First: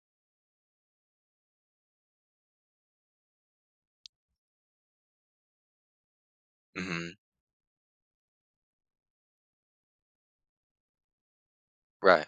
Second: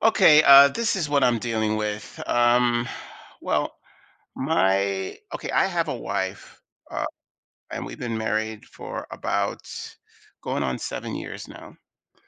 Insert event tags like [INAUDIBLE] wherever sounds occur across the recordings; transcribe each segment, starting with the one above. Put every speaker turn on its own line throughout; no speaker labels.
Okay, this is what I'm dealing with. Well, my okay, I have a wife, uh,
Mhm.
and we've been married for about going on 7 years now.
Right.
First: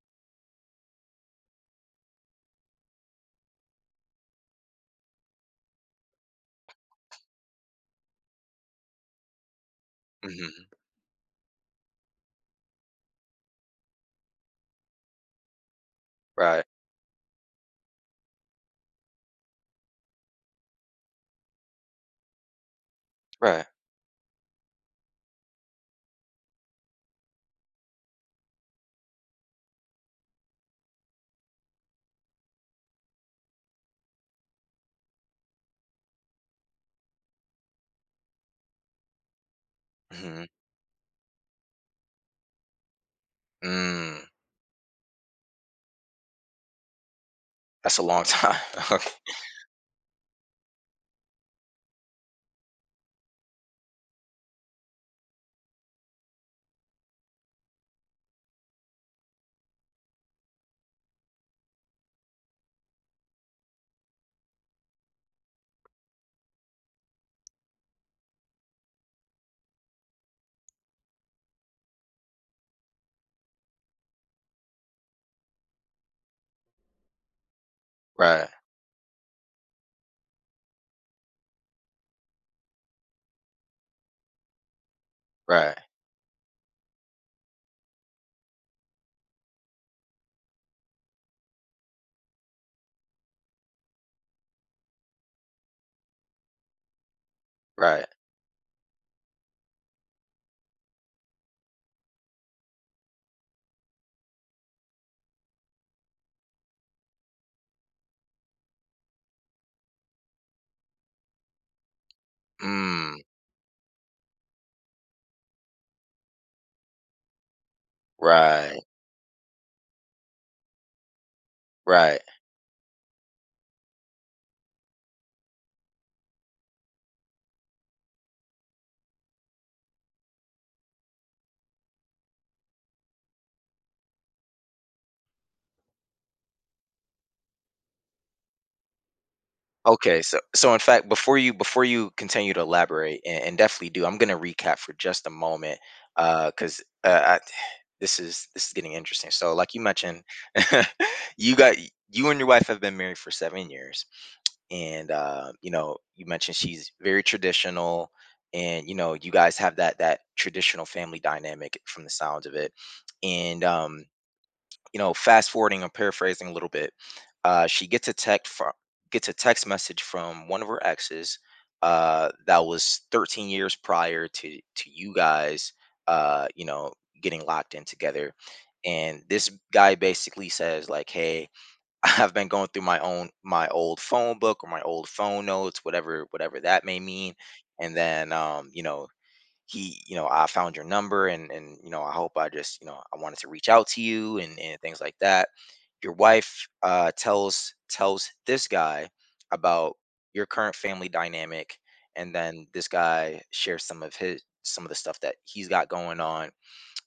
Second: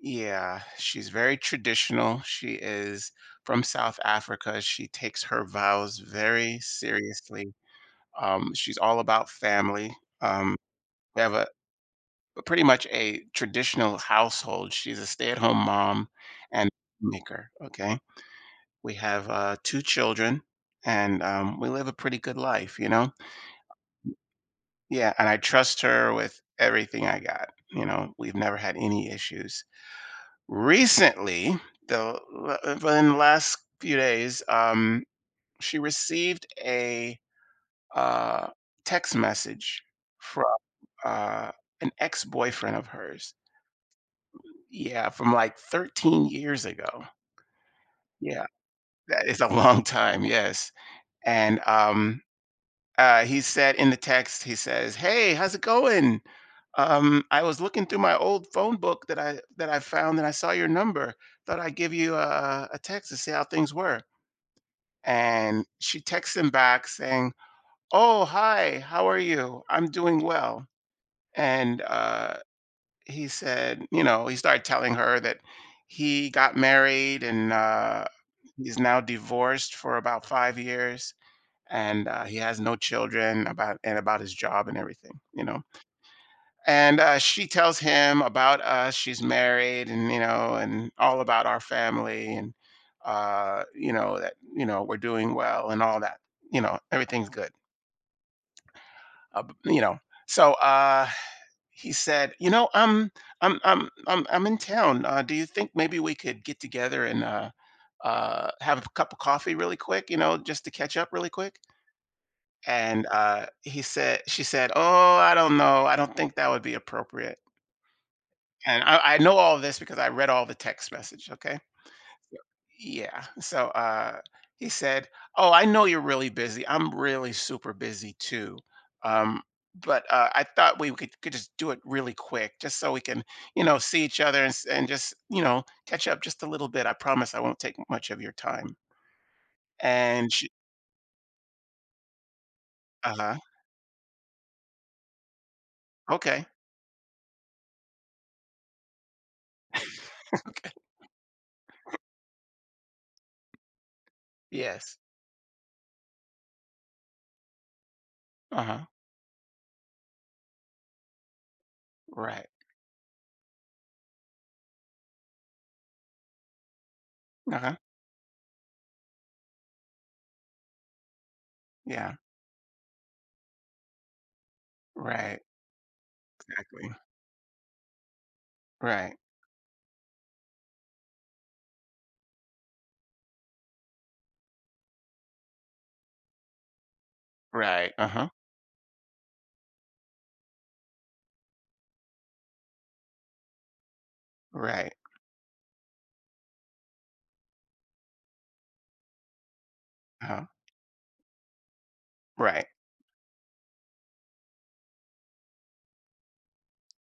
Yeah, she's very traditional. She is from South Africa. She takes her vows very seriously. She's all about family. Um,
Mhm.
we have a pretty much a traditional household. She's a stay-at-home mom
Right.
and maker. Okay. We have two children, and we live a pretty good life, you know?
Right.
Yeah, and I trust her with everything I got. You know, we've never had any issues. Recently, though, in the last few days, she received a uh, text message from
Mhm.
uh, an ex boyfriend of hers.
Mm.
Yeah, from like 13 years ago.
That's a long
Yeah,
time. [LAUGHS]
that is a long time. Yes. And he said in the text, he says, "Hey, how's it going? I was looking through my old phone book that I found, and I saw your number. Thought I'd give you a text to see how things were." And she texts him back saying, "Oh, hi, how are you? I'm doing well." And he said, you know, he started telling her that he got married and
Right.
he's now divorced for about 5 years and he has no children about and about his job and everything, you know.
Right.
And she tells him about us, she's married, and you know, and all about our family. And you know, that, you know, we're doing well and all that, you know, everything's good.
Right.
You know, so he said, you know, I'm in town. Do you think maybe we could get together and have a cup of coffee really quick, you know, just to catch up really quick? And,
Mm.
he said she said, "Oh, I don't know. I don't think that would be appropriate."
Right.
And I know all this because I read all the text message, okay?
Right.
So yeah. So, he said, "Oh, I know you're really busy. I'm really super busy too. Um, but, I thought we could just do it really quick just so we can, you know, see each other and just, you know, catch up just a little bit. I promise I won't take much of your time."
Okay.
And
So
she
in fact, before you continue to elaborate
Uh-huh.
and definitely do, I'm gonna recap for just a moment. because
Okay.
Uh, cause uh, I, this is getting interesting. So like you mentioned,
[LAUGHS] Okay.
[LAUGHS] you got you and your wife have been married for 7 years.
Yes.
And you know you mentioned she's very traditional,
Uh-huh.
and you know you guys have that traditional family dynamic from the sounds
Right.
of it. And you know, fast forwarding or paraphrasing a little bit,
Uh-huh.
she gets a text from gets a text message from one of her exes
Yeah,
that was 13 years prior to you
right,
guys, you
exactly.
know, getting locked in together.
Right,
And this guy basically says like, hey, [LAUGHS] I've been going through my old phone book or my old phone notes, whatever that may mean.
right,
And
uh-huh,
then you know, I found your number, and you know, I hope I just, you know, I wanted to reach out to you and
right,
things like that. Your wife tells this guy about
uh-huh,
your current family dynamic, and
right,
then this guy shares some of the stuff that he's got going on.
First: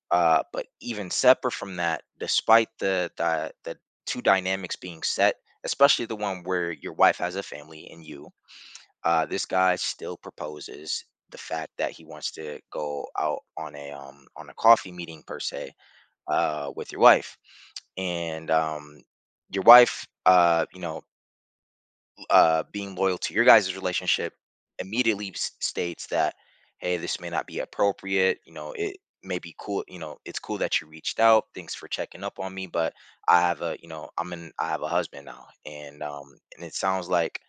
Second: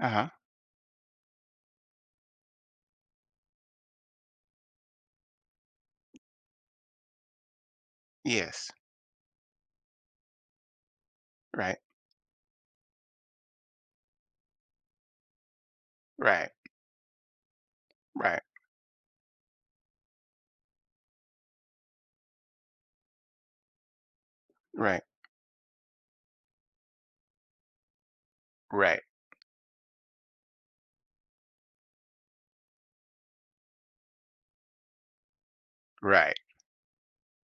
uh-huh,
But even separate from that, despite the, the two dynamics being set, especially the one where your wife has a family and you,
yes,
this guy still proposes the fact
right,
that he wants to go out on a coffee meeting per se
right,
with your wife.
right,
And your wife, you know, being loyal to your guys' relationship,
right,
immediately states that, hey, this may not be appropriate. You know, it
right,
may be cool. You know, it's cool that you reached out. Thanks for checking up on me. But I have a, you know, I'm in, I have a husband now.
right.
And it sounds like,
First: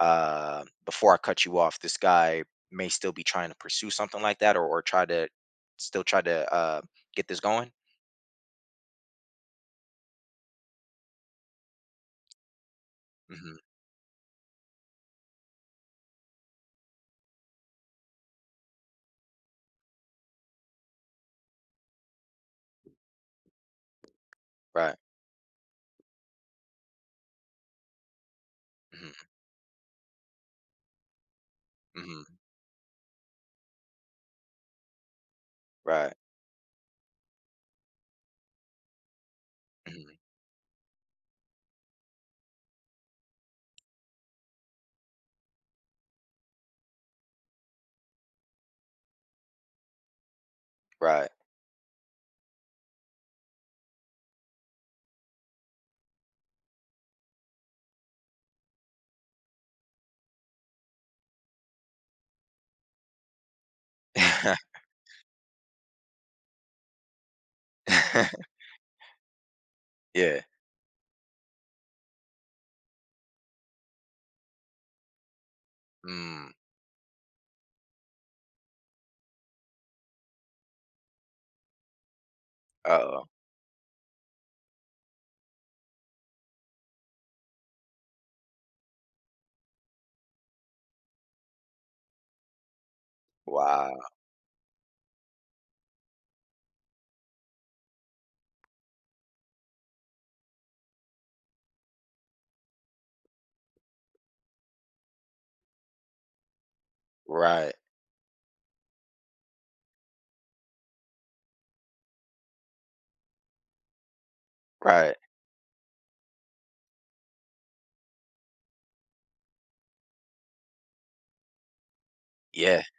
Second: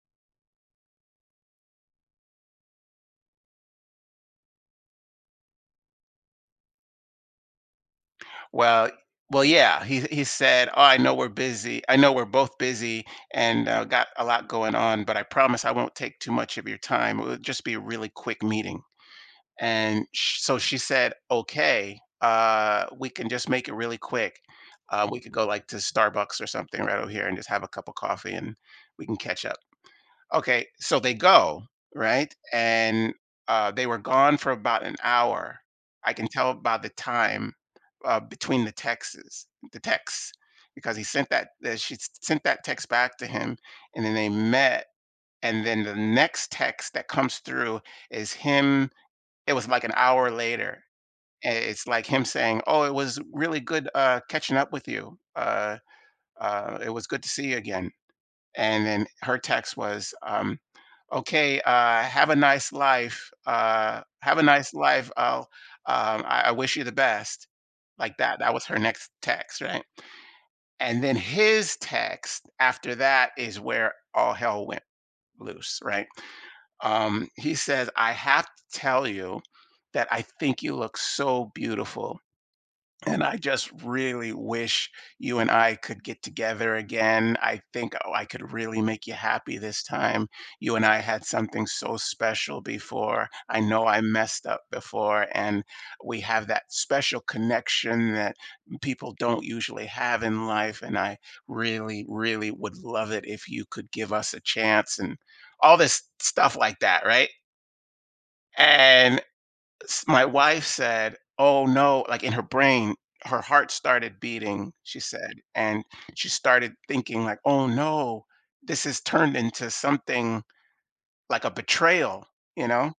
before I cut you off, this guy may still be trying to pursue something like that, or try to still try to, get this going.
Well, well, yeah, he said, "Oh, I know we're busy. I know we're both busy
Hmm.
and got a lot going on, but I promise I won't take too much of your time. It'll just be a really quick meeting." So she said, okay, we can just make it really quick.
Right.
We could go like to Starbucks or something right over here and just have a cup of coffee, and we can
Hmm.
catch up. Okay. So they go,
Hmm.
right? And they were gone for about an hour. I
Right.
can tell by the time, between the texts, the
Hmm.
texts, because he sent that she sent that text back to him, and then they met. And then the next text that comes through is him. It was like an hour later,
Right.
and it's like him saying, "Oh, it was really good, catching up with you. It was good to see you again." And then her text was, "Okay, have a nice life.
[LAUGHS] Yeah.
I'll, I wish you the best." Like that. That
[LAUGHS]
was her next text, right?
Yeah.
And then his text after that is where all hell went loose, right?
Mm.
He says, I have to tell you that I think you look so beautiful. And
Oh,
I just really wish you and I could get together again. I think, oh, I could really make you happy this time. You and I had something so special before. I know
wow.
I messed up before, and we have that special connection that people don't usually have in life. And I really, really would love it if you could give us a chance and all this stuff like that, right?
Right,
And my wife said, "Oh no," like in her brain, her heart started beating, she
right.
said, and she started thinking like, "Oh no, this has turned into something like a betrayal," you
Yeah,
know?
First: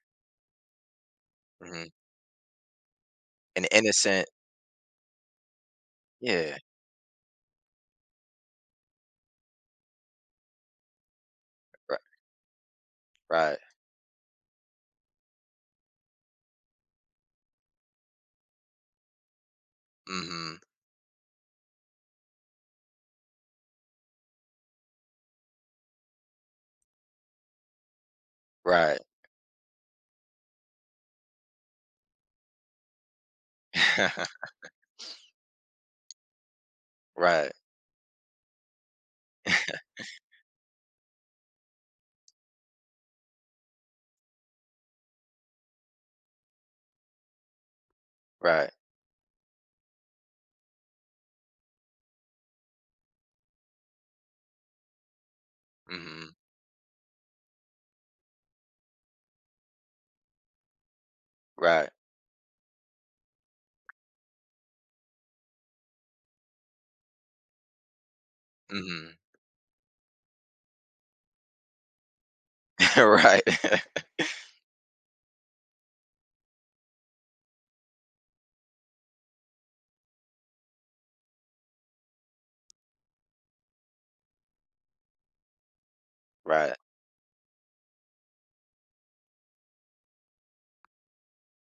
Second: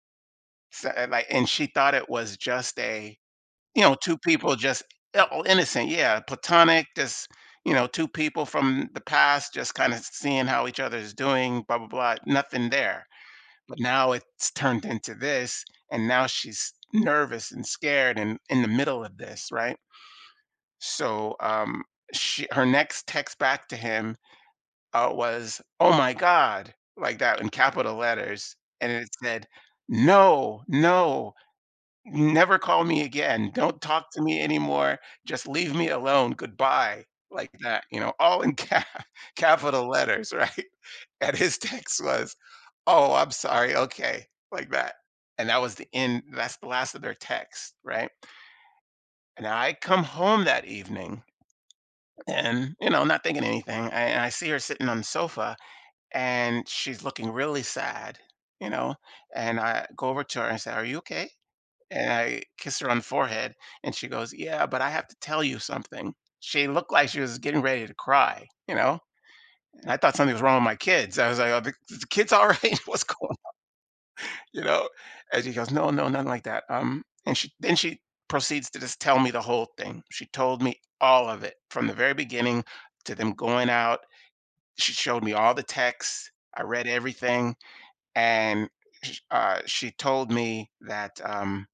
So, like, and she
mhm.
thought it was just a,
An
you know, two
innocent,
people just, oh, innocent, yeah,
yeah,
platonic, just, you know, two people from the past just kind of seeing how each other is doing, blah blah
right,
blah, nothing there.
right.
But now it's turned into this, and now she's nervous and scared and in the middle of this, right?
Mm, mhm,
So, she her next text back to him, was, "Oh my god," like that, in capital letters, and
right.
it said, "No, no, never call me again. Don't talk to me
[LAUGHS]
anymore. Just leave me alone. Goodbye." Like
Right,
that, you know, all in [LAUGHS] capital letters, right? And his [LAUGHS] text was, "Oh, I'm sorry, okay," like that. And that's the last of their text, right?
right.
And I come home that evening, and, you know, not thinking anything, I see her sitting on the sofa,
Mm, mhm,
and she's looking really sad, you know? And I go over to her and say, "Are you okay?"
right.
And I kiss her on the forehead, and she goes, "Yeah, but I have to tell you something." She looked like she was getting ready to cry, you
Mm,
know?
mhm.
And I thought something was wrong with my kids. I was like, "Are the kids alright? [LAUGHS]
[LAUGHS]
What's going—"
Right. [LAUGHS]
You know? And he goes, "No, no, nothing like that." And she Then she proceeds to just tell me the whole thing. She told me all of it from the very beginning to them going out. She showed me all the texts. I
Right,
read everything, and sh she told me that,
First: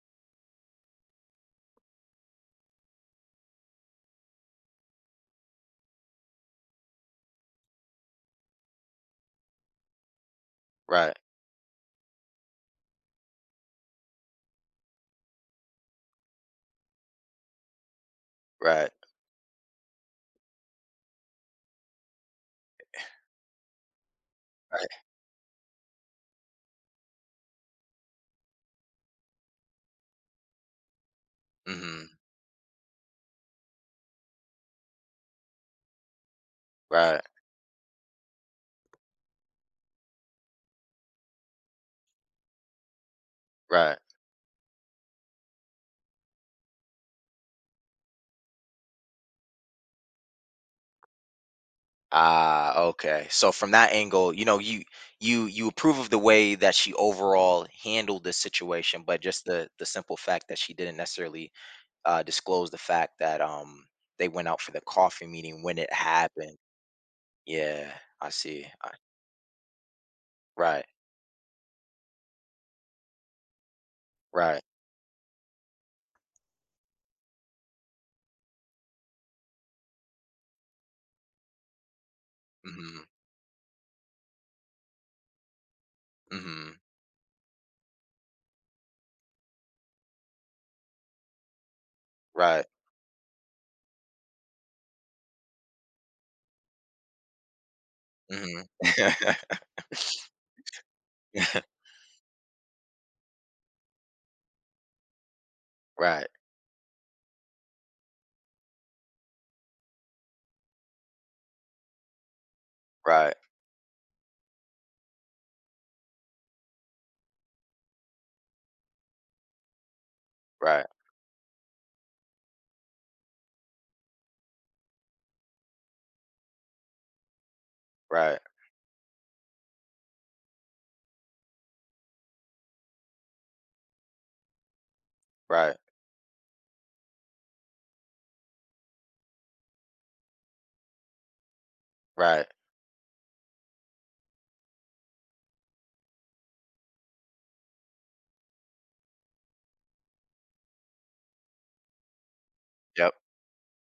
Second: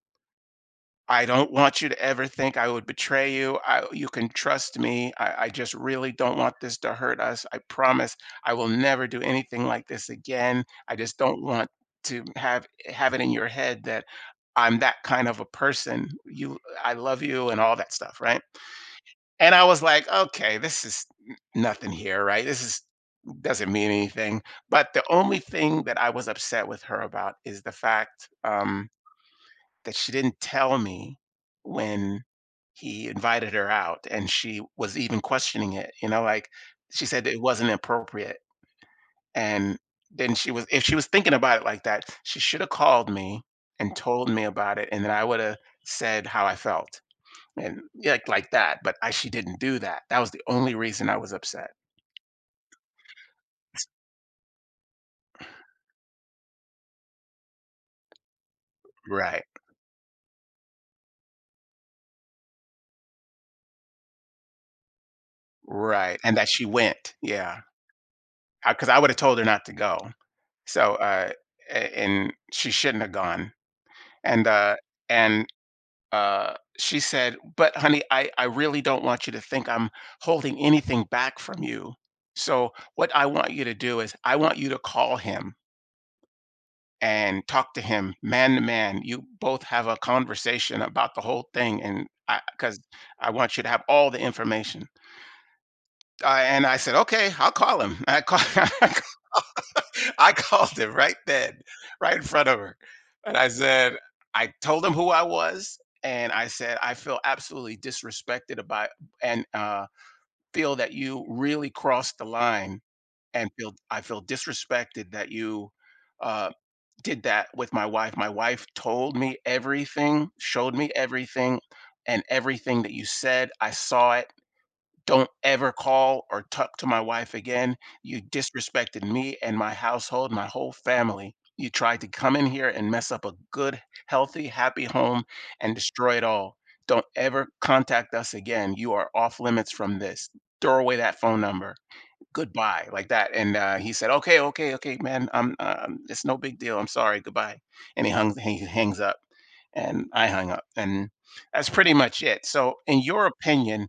I don't want you to ever think I would betray you. You can trust me. I just really don't want this to hurt us. I promise I will never do anything like this again. I just
right,
don't want to have it in your head that I'm that kind of a person. I love you, and all that stuff, right?
right,
And I was like, okay, this is nothing here, right? This is Doesn't mean anything. But
right.
the only thing that I was upset with her about is the fact, that she didn't tell me
Mhm,
when he invited her out, and she was even questioning it, you know, like, she
right,
said it wasn't appropriate, and then she was if she was thinking about it like that, she shoulda called me and
right.
told me about it, and then I woulda said how I felt, and yeah, like that, but I she didn't do that. That was the only reason I was upset.
Ah, okay. So from that angle, you know, you approve of the way that she overall handled the situation, but
Right,
just the simple fact that she didn't necessarily, disclosed the fact that they went out for the coffee meeting when it
right, and that
happened.
she went, yeah,
Yeah, I see.
because I 'cause
I,
I woulda told her not to go,
right,
so, a and she shouldn't have gone. And
right.
and she said, but honey, I really don't want you to think I'm holding anything back from you. So
Mhm,
what I want you to do is I want you to call him
mhm.
and talk to him, man to man. You both have a conversation about the whole thing. And I
Right.
because I want you to have all the information. And I said, okay, I'll call him. I call
Mhm.
[LAUGHS]
[LAUGHS]
[LAUGHS] I called him right then, right in front of her. And I said, I told him who I was.
Right,
And I said, I feel absolutely disrespected about, and feel that you really crossed the line.
right,
And feel I feel disrespected that you uh, did that with my wife. My wife told me everything, showed
right,
me everything, and everything that you said. I saw it. Don't ever call or talk to my wife again. You
right,
disrespected me and my household, my whole family. You tried to come in here and mess up a good, healthy, happy home, and
right,
destroy it all. Don't ever contact us again. You are off limits from this. Throw away that phone number.
right.
Goodbye. Like that. And he said, okay, okay, okay, man, it's no big deal, I'm sorry, goodbye. And he hangs up, and I hung up. And that's pretty much it. So in
Yep.
your opinion,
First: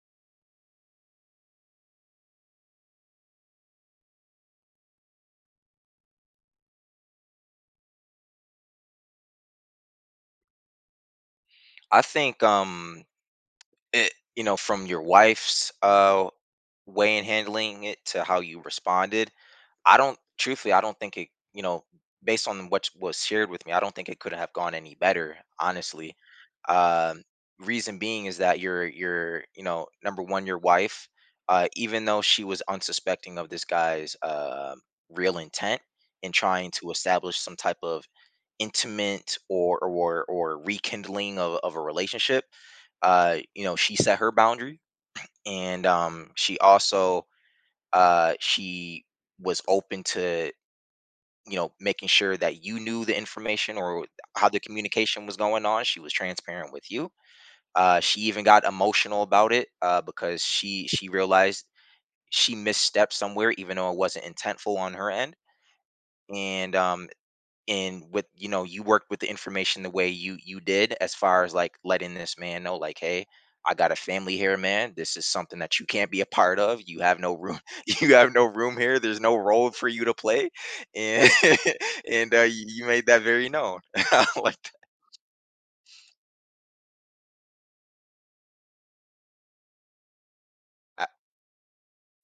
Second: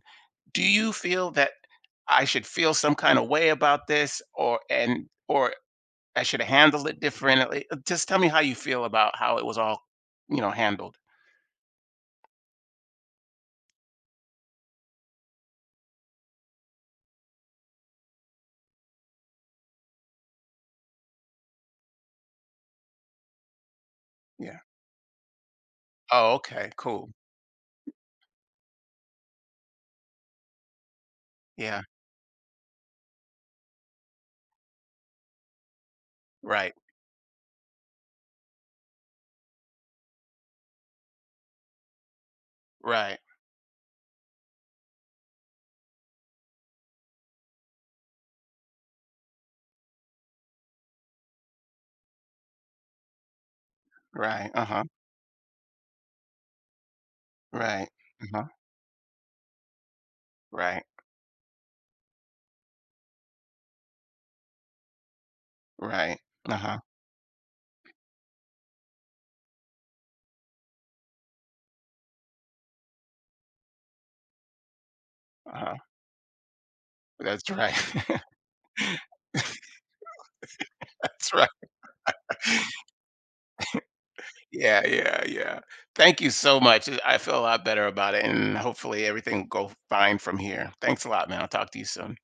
do you feel that I should feel some kind of way about this, or I should handle it differently? Just tell me how you feel about how it was all, you know, handled.
I think it, you know, from your wife's way in handling it to how you responded, I don't, truthfully, I don't think it, you know, based on what was shared with me, I don't think it could have
Yeah.
gone any better, honestly.
Oh, okay, cool.
Um, Reason being is that you know, number one, your wife,
Yeah.
even though she was unsuspecting of this guy's, real intent in trying
Right,
to establish some type of intimate or or rekindling of a relationship,
right,
you know, she set her boundary. And she also, uh she was open to, you know, making sure that you knew the information or how
right,
the
uh-huh,
communication was going on. She was transparent with you.
right,
She even
uh-huh,
got emotional about it, because
right,
she realized she misstepped somewhere, even though it wasn't intentful on her end.
right, right,
And
uh-huh.
um, and with, you know, you worked with the information the way you did, as far as like letting this man know like, hey, I got a family here, man, this is something
Uh-huh.
that you can't be a part of. You have no
That's
room.
right.
[LAUGHS] You
[LAUGHS]
have no room here, there's no role for you to play. And
That's right.
[LAUGHS] and you, you made that very known. [LAUGHS] I like
Yeah, yeah, yeah. Thank you so much. I feel a lot better about it, and hopefully everything will go fine from here. Thanks a
that.
lot, man. I'll talk to you soon.